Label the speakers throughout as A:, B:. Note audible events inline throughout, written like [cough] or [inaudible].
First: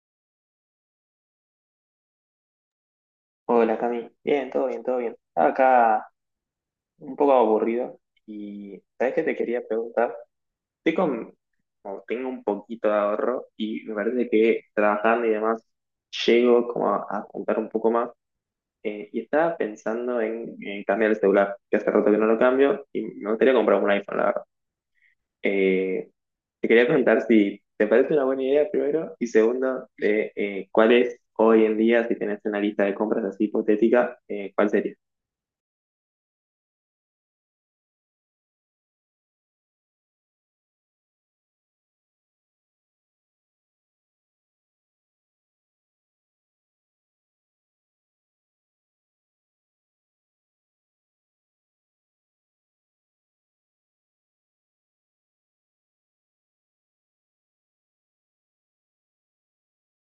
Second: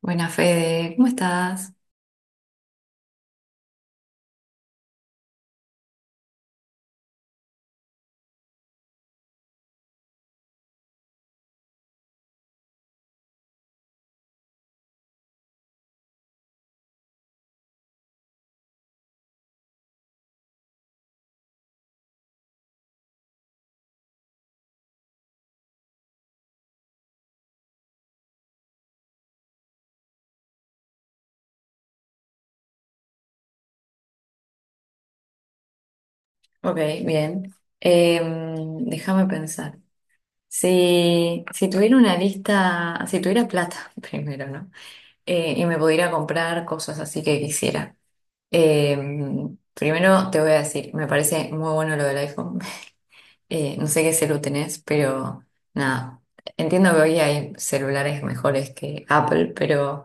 A: Buena Fede, ¿cómo estás?
B: Hola Cami, bien, todo bien, todo bien. Estaba acá un poco aburrido y ¿sabes qué te quería preguntar? Estoy con, como tengo un poquito de ahorro y me parece que trabajando y demás llego como a juntar un poco más y estaba pensando en cambiar el celular, que hace rato que no lo cambio y me gustaría comprar un iPhone, la verdad. Eh, Te quería preguntar si te parece una buena idea primero y segundo, ¿cuál es hoy en día, si tenés una lista de compras así hipotética, cuál sería?
A: Ok, bien. Déjame pensar. Si tuviera una lista, si tuviera plata [laughs] primero, ¿no? Y me pudiera comprar cosas así que quisiera. Primero te voy a decir, me parece muy bueno lo del iPhone. No sé qué celu tenés, pero nada. Entiendo que hoy hay celulares mejores que Apple, pero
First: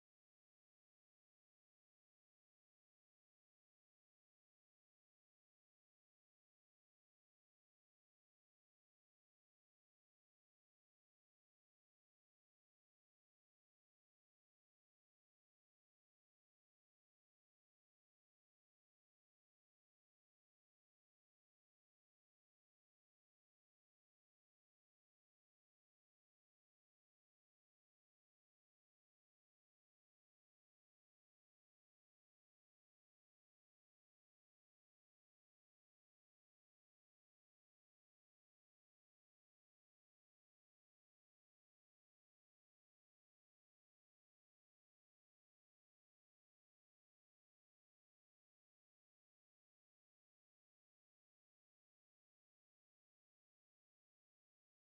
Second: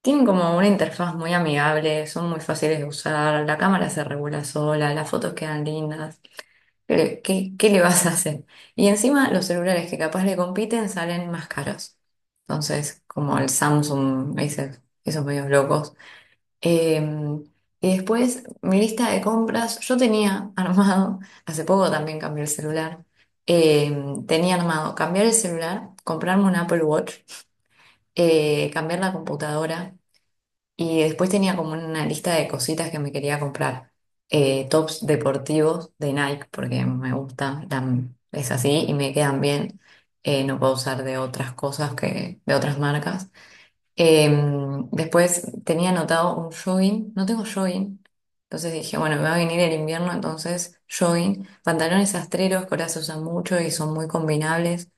A: tienen como una interfaz muy amigable, son muy fáciles de usar, la cámara se regula sola, las fotos quedan lindas. Pero, ¿qué le vas a hacer? Y encima los celulares que capaz le compiten salen más caros. Entonces, como el Samsung, esos medios locos. Em, y después mi lista de compras, yo tenía armado, [laughs] hace poco también cambié el celular, tenía armado cambiar el celular, comprarme un Apple Watch, cambiar la computadora y después tenía como una lista de cositas que me quería comprar, tops deportivos de Nike porque me gusta, es así y me quedan bien, no puedo usar de otras cosas que de otras marcas. Después tenía anotado un jogging, no tengo jogging, entonces dije, bueno, me va a venir el invierno, entonces jogging, pantalones astreros, que ahora se usan mucho y son muy combinables.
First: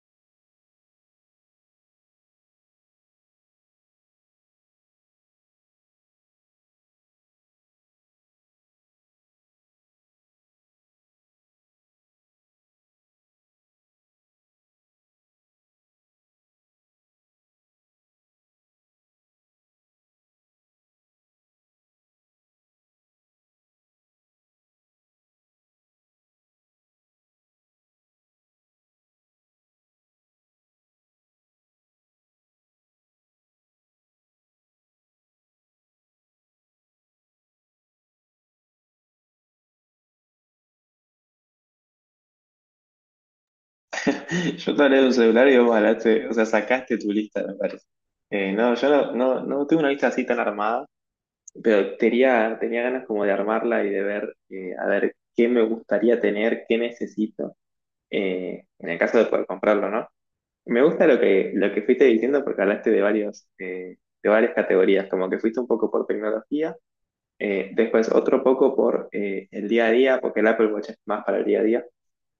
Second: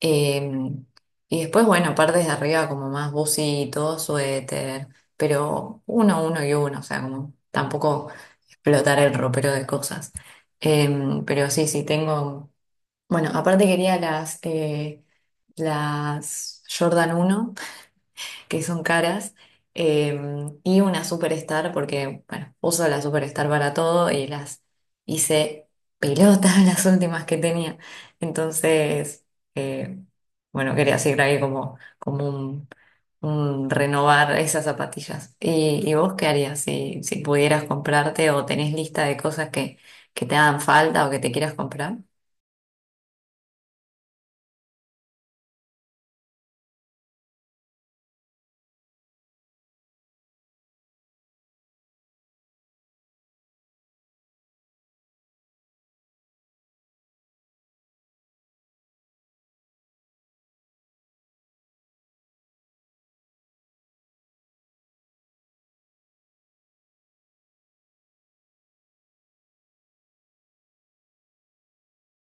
A: Em, y después, bueno, partes de arriba como más bucitos, suéter, pero uno, uno y uno, o sea, como tampoco explotar el ropero de cosas. Pero sí, sí, tengo, bueno, aparte quería las Jordan uno que son caras, eh, y una superstar, porque, bueno, uso la superstar para todo y las hice pelotas [laughs] las últimas que tenía. Entonces, eh, bueno, quería seguir ahí como, como un renovar esas zapatillas. Y vos qué harías si, si pudieras comprarte o tenés lista de cosas que te hagan falta o que te quieras comprar?
B: [laughs] Yo te hablé de un celular y vos hablaste, o sea, sacaste tu lista, me parece. No, yo no, no, no tengo una lista así tan armada, pero tenía ganas como de armarla y de ver, a ver, qué me gustaría tener, qué necesito, en el caso de poder comprarlo, ¿no? Me gusta lo que fuiste diciendo porque hablaste de varios, de varias categorías, como que fuiste un poco por tecnología, después otro poco por el día a día, porque el Apple Watch es más para el día a día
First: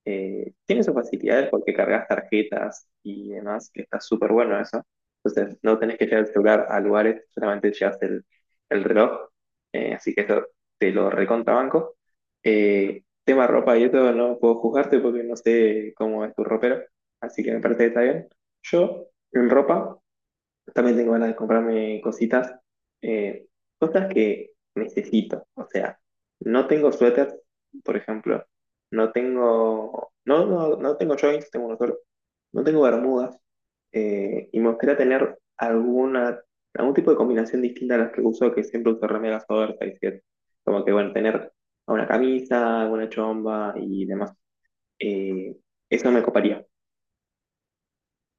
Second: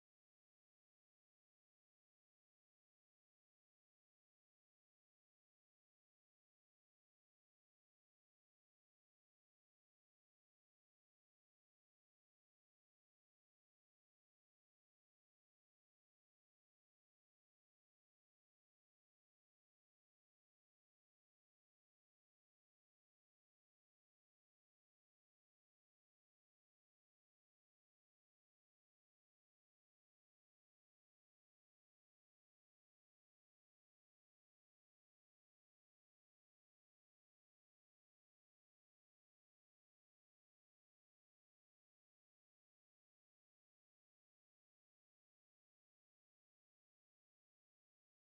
B: tiene sus facilidades porque cargas tarjetas y demás, que está súper bueno eso. Entonces, no tenés que llevar el celular a lugares, solamente llevas el reloj. Así que eso te lo recontrabanco. Tema ropa y todo, no puedo juzgarte porque no sé cómo es tu ropero. Así que me parece que está bien. Yo, en ropa, también tengo ganas de comprarme cositas, eh, cosas que necesito. O sea, no tengo suéteres, por ejemplo. No tengo, no, no, no tengo joints, tengo uno solo. No tengo bermudas. Y me gustaría tener algún tipo de combinación distinta a las que uso, que siempre uso remeras oversize, que es como que, bueno, tener una camisa, alguna chomba y demás. Eh, Eso me coparía.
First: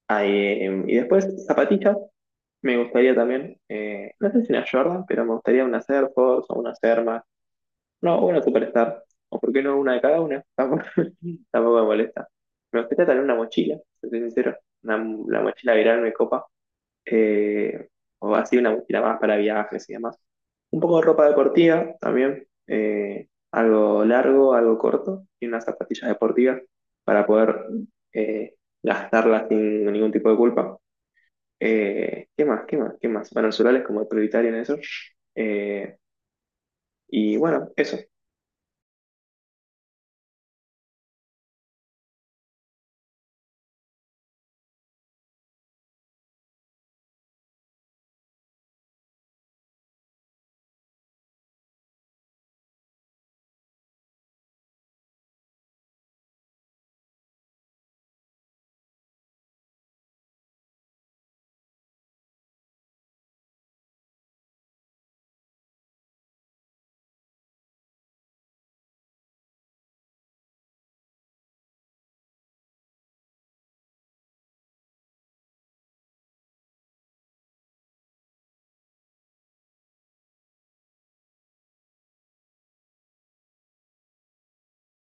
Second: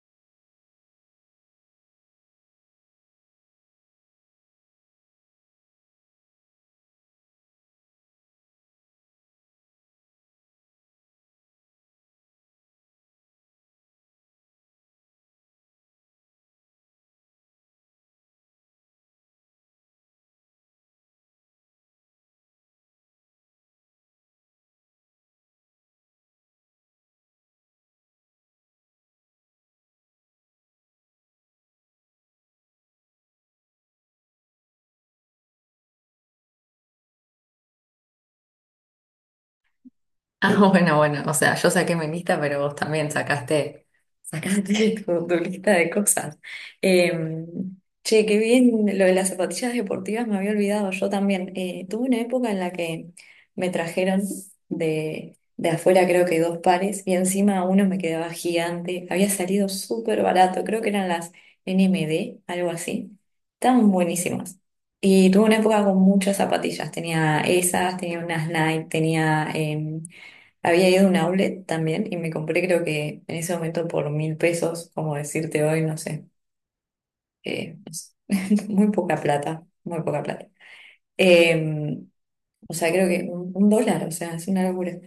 B: Ah, y después zapatillas, me gustaría también, no sé si una Jordan, pero me gustaría una Air Force o una Serma. No, una Superstar. O por qué no una de cada una. [laughs] Tampoco me molesta. Me gustaría tener una mochila, si soy sincero. Una, la mochila viral me copa. eh, o así una mochila más para viajes y demás. Un poco de ropa deportiva también. Algo largo, algo corto. Y unas zapatillas deportivas para poder eh, gastarlas sin ningún tipo de culpa. ¿Qué más? ¿Qué más? ¿Qué más? Bueno, el solar es como el prioritario en eso. Eh, y bueno, eso.
A: Ah, [laughs] bueno, bueno, o sea, yo saqué mi lista, pero vos también sacaste, sacaste [laughs] tu lista de cosas. Eh, Che, qué bien lo de las zapatillas deportivas, me había olvidado, yo también. Tuve una época en la que me trajeron de afuera creo que dos pares y encima uno me quedaba gigante, había salido súper barato, creo que eran las NMD, algo así. Estaban buenísimas. Y tuve una época con muchas zapatillas, tenía esas, tenía unas Nike, tenía... había ido a un outlet también y me compré, creo que en ese momento por 1.000 pesos, como decirte hoy, no sé, no sé, [laughs] muy poca plata, muy poca plata. Eh, o sea, creo que un dólar, o sea, es una locura.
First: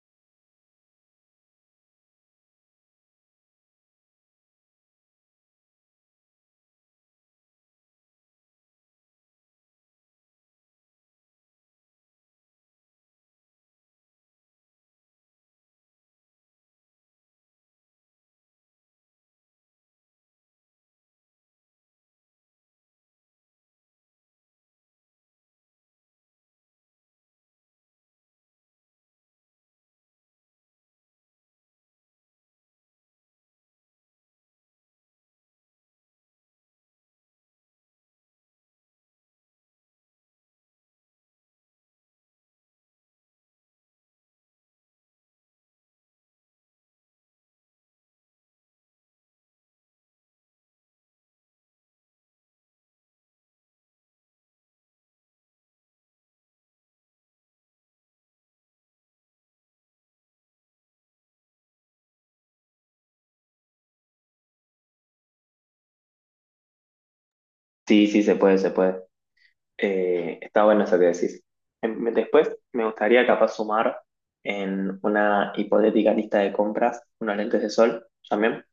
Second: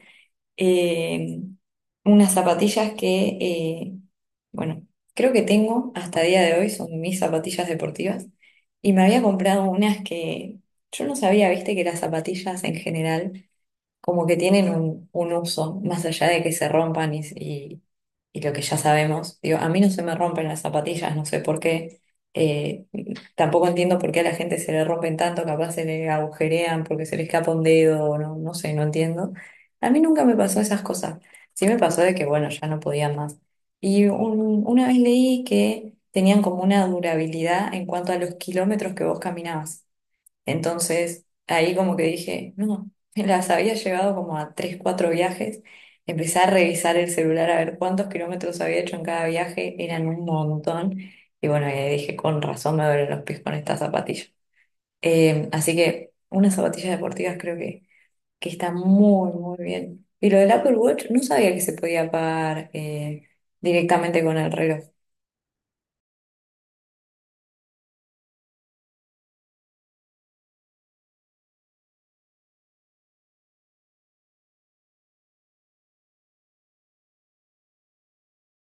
A: Eh, Unas zapatillas que, bueno, creo que tengo hasta día de hoy, son mis zapatillas deportivas. Y me había comprado unas que yo no sabía, viste, que las zapatillas en general como que tienen un uso, más allá de que se rompan y lo que ya sabemos. Digo, a mí no se me rompen las zapatillas, no sé por qué. Eh, Tampoco entiendo por qué a la gente se le rompen tanto, capaz se le agujerean porque se le escapa un dedo, o no, no sé, no entiendo. A mí nunca me pasó esas cosas. Sí me pasó de que, bueno, ya no podía más. Y una vez leí que tenían como una durabilidad en cuanto a los kilómetros que vos caminabas. Entonces, ahí como que dije, no, [laughs] me las había llevado como a tres, cuatro viajes. Empecé a revisar el celular a ver cuántos kilómetros había hecho en cada viaje, eran un montón. Y bueno, y ahí dije, con razón me duelen los pies con estas zapatillas. Así que unas zapatillas deportivas creo que están muy, muy bien. Y lo del Apple Watch, no sabía que se podía pagar directamente con el reloj.
B: Sí, sí, se puede, se puede. Está bueno eso que decís. Después me gustaría capaz sumar en una hipotética lista de compras unos lentes de sol también.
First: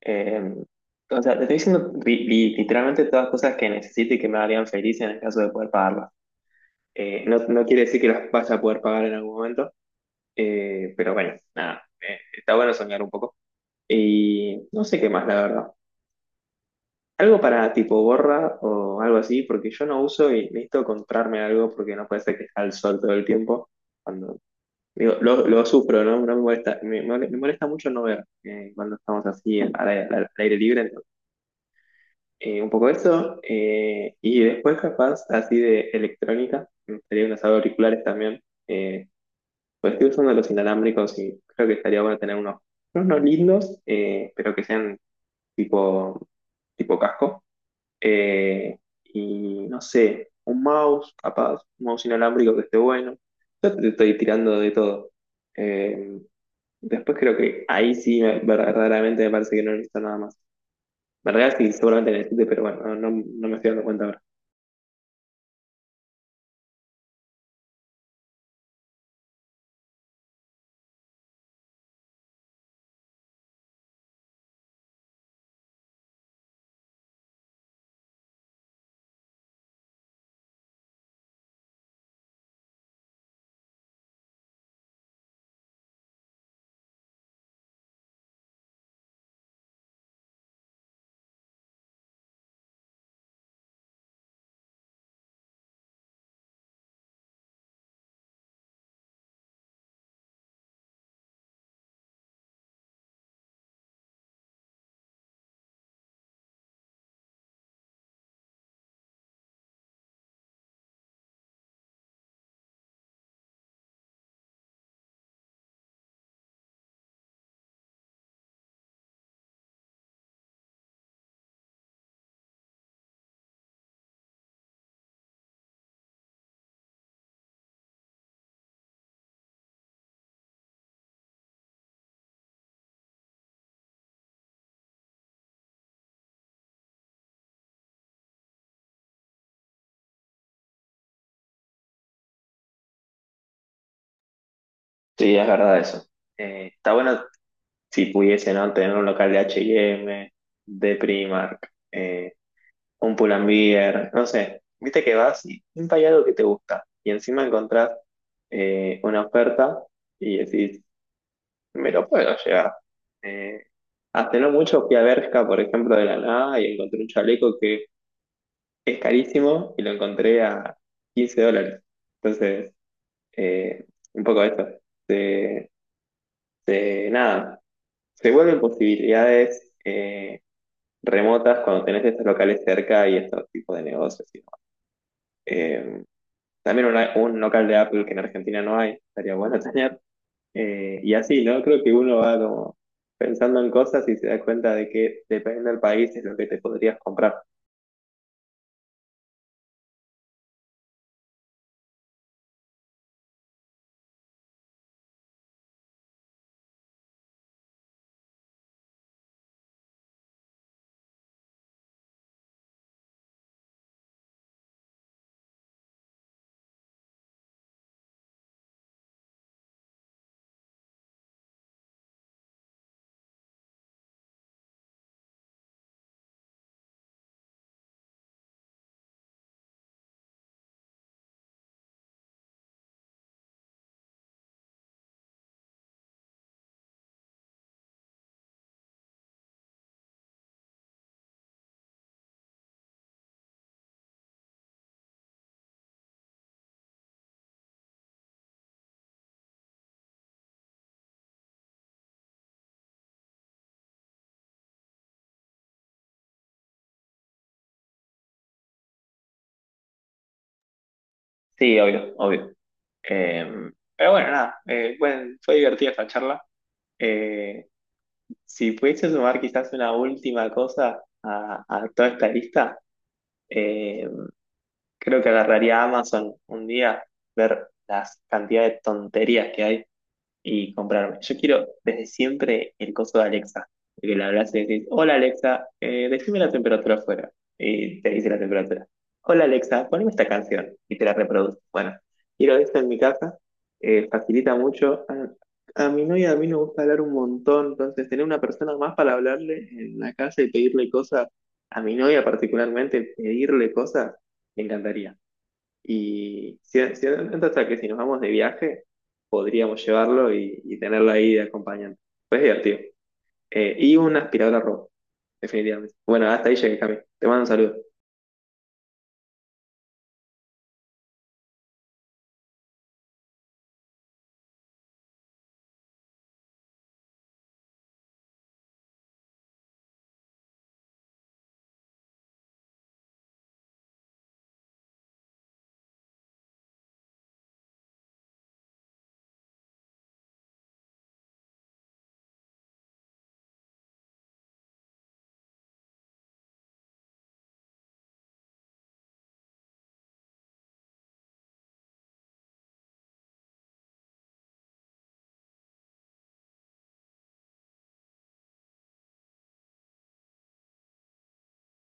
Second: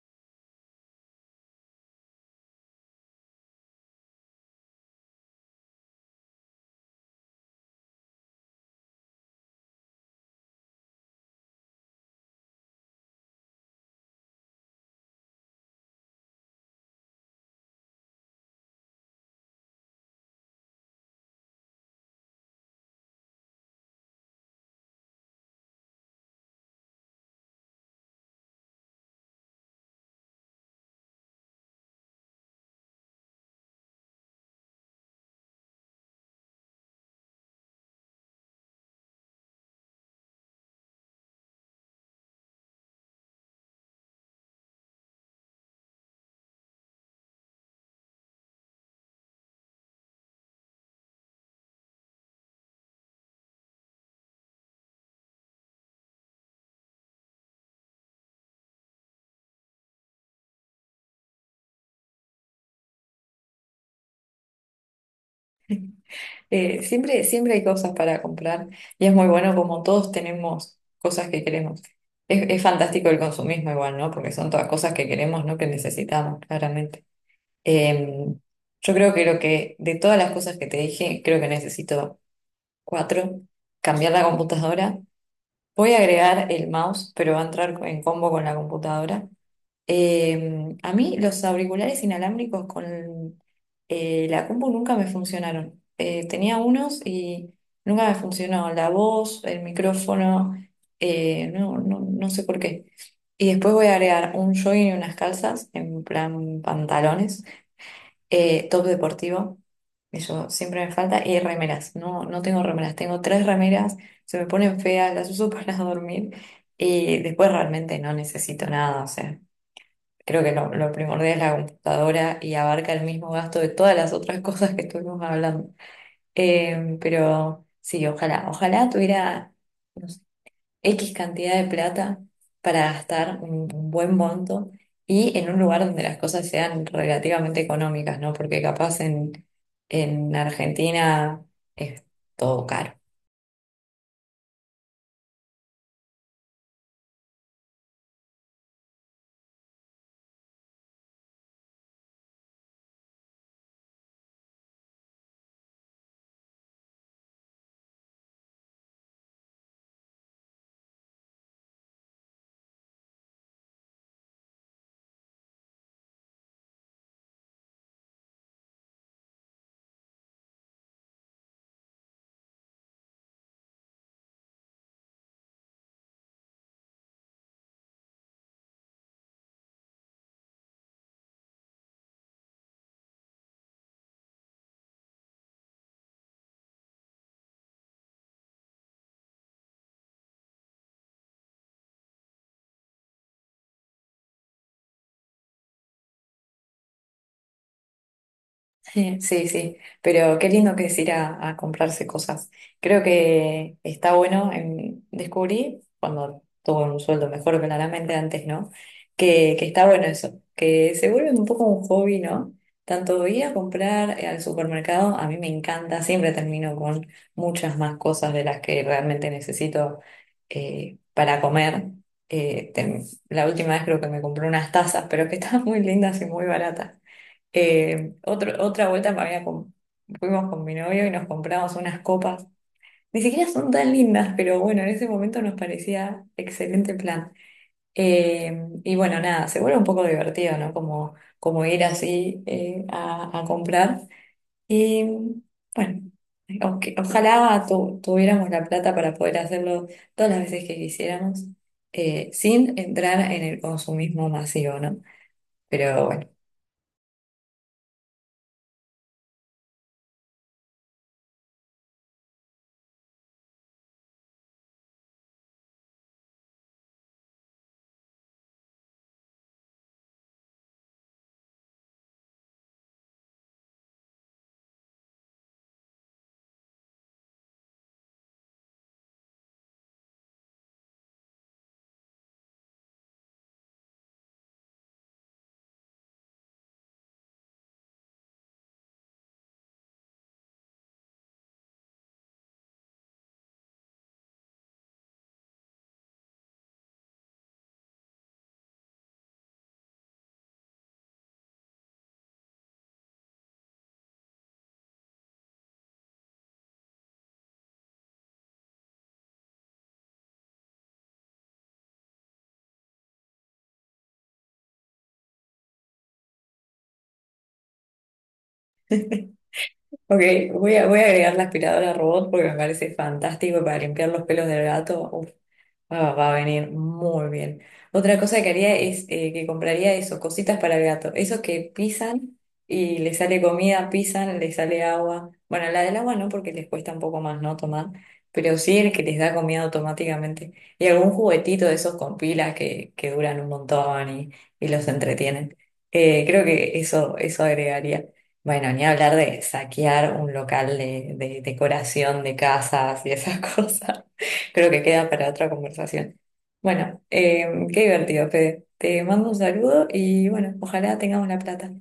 B: Eh, o sea, te estoy diciendo literalmente todas las cosas que necesite y que me harían feliz en el caso de poder pagarlas. No, no quiere decir que las vas a poder pagar en algún momento, pero bueno, nada, está bueno soñar un poco. Y no sé qué más, la verdad. Algo para tipo gorra o algo así, porque yo no uso y necesito comprarme algo porque no puede ser que esté al sol todo el tiempo. Cuando, digo, lo sufro, ¿no? No me molesta, me molesta mucho no ver cuando estamos así al aire libre. ¿No? Un poco eso. Y después capaz así de electrónica, me gustaría unos auriculares también. eh, pues estoy usando los inalámbricos y creo que estaría bueno tener unos lindos, pero que sean tipo, tipo casco. Eh, y no sé, un mouse, capaz, un mouse inalámbrico que esté bueno. Yo te estoy tirando de todo. Eh, Después creo que ahí sí, verdaderamente me parece que no necesito nada más. En realidad sí, seguramente necesite, pero bueno, no, no, no me estoy dando cuenta ahora.
A: Siempre, siempre hay cosas para comprar y es muy bueno como todos tenemos cosas que queremos. Es fantástico el consumismo igual, ¿no? Porque son todas cosas que queremos, no que necesitamos, claramente. Eh, yo creo que lo que, de todas las cosas que te dije, creo que necesito cuatro. Cambiar la computadora. Voy a agregar el mouse, pero va a entrar en combo con la computadora. A mí los auriculares inalámbricos con la compu nunca me funcionaron. Tenía unos y nunca me funcionó la voz, el micrófono, no sé por qué. Y después voy a agregar un jogging y unas calzas, en plan pantalones, top deportivo, eso siempre me falta, y remeras. No, no tengo remeras, tengo tres remeras, se me ponen feas, las uso [laughs] para dormir y después realmente no necesito nada, o sea. Creo que lo primordial es la computadora y abarca el mismo gasto de todas las otras [laughs] cosas que estuvimos hablando. Pero sí, ojalá, ojalá tuviera, no sé, X cantidad de plata para gastar un buen monto y en un lugar donde las cosas sean relativamente económicas, ¿no? Porque capaz en Argentina es todo caro.
B: Sí, es verdad eso. Está bueno si pudiese, ¿no? Tener un local de H&M, de Primark, un Pull&Bear, no sé. Viste que vas y siempre hay algo que te gusta. Y encima encontrás una oferta y decís, me lo puedo llevar. Eh, Hace no mucho fui a Bershka, por ejemplo, de la nada y encontré un chaleco que es carísimo y lo encontré a 15 dólares. Entonces, eh, un poco eso. Se, Nada, se vuelven posibilidades remotas cuando tenés estos locales cerca y estos tipos de negocios. Y demás. Eh, También un local de Apple que en Argentina no hay, estaría bueno tener. Y así, ¿no? Creo que uno va como pensando en cosas y se da cuenta de que dependiendo del país es lo que te podrías comprar.
A: Sí, sí, sí, pero qué lindo que es ir a comprarse cosas. Creo que está bueno, en, descubrí cuando tuve un sueldo mejor claramente antes, ¿no? Que está bueno eso, que se vuelve un poco un hobby, ¿no? Tanto ir a comprar al supermercado, a mí me encanta, siempre termino con muchas más cosas de las que realmente necesito para comer. La última vez creo que me compré unas tazas, pero que [laughs] estaban muy lindas y muy baratas. Otra vuelta fuimos con mi novio y nos compramos unas copas. Ni siquiera son tan lindas, pero bueno, en ese momento nos parecía excelente plan. Y bueno, nada, se vuelve un poco divertido, ¿no? Como, como ir así a comprar. Y bueno, ojalá tuviéramos la plata para poder hacerlo todas las veces que quisiéramos, sin entrar en el consumismo masivo, ¿no? Pero bueno.
B: Sí, obvio, obvio. Eh, pero bueno, nada, bueno, fue divertida esta charla. Eh, si pudiese sumar quizás una última cosa a toda esta lista, eh, creo que agarraría Amazon un día, ver las cantidades de tonterías que hay y comprarme. Yo quiero desde siempre el coso de Alexa, de que le hablas y le decís, hola Alexa, decime la temperatura afuera, y te dice la temperatura. Hola Alexa, poneme esta canción, y te la reproduce. Bueno, quiero esto en mi casa, facilita mucho. A mi novia a mí me gusta hablar un montón, entonces tener una persona más para hablarle en la casa y pedirle cosas, a mi novia particularmente, pedirle cosas, me encantaría. Y si, si hasta que si nos vamos de viaje, podríamos llevarlo y tenerlo ahí de acompañante. Pues es divertido. Y una aspiradora robot, definitivamente. Bueno, hasta ahí llegué, Cami. Te mando un saludo.
A: Ok, voy a, voy a agregar la aspiradora robot porque me parece fantástico para limpiar los pelos del gato. Ah, va a venir muy bien. Otra cosa que haría es que compraría eso, cositas para el gato. Esos que pisan y le sale comida, pisan, le sale agua. Bueno, la del agua no, porque les cuesta un poco más, ¿no? Tomar. Pero sí el que les da comida automáticamente. Y algún juguetito de esos con pilas que duran un montón y los entretienen. Creo que eso agregaría. Bueno, ni hablar de saquear un local de decoración de casas y esas [laughs] cosas. Creo que queda para otra conversación. Bueno, qué divertido, Fede. Te mando un saludo y bueno, ojalá tengamos la plata.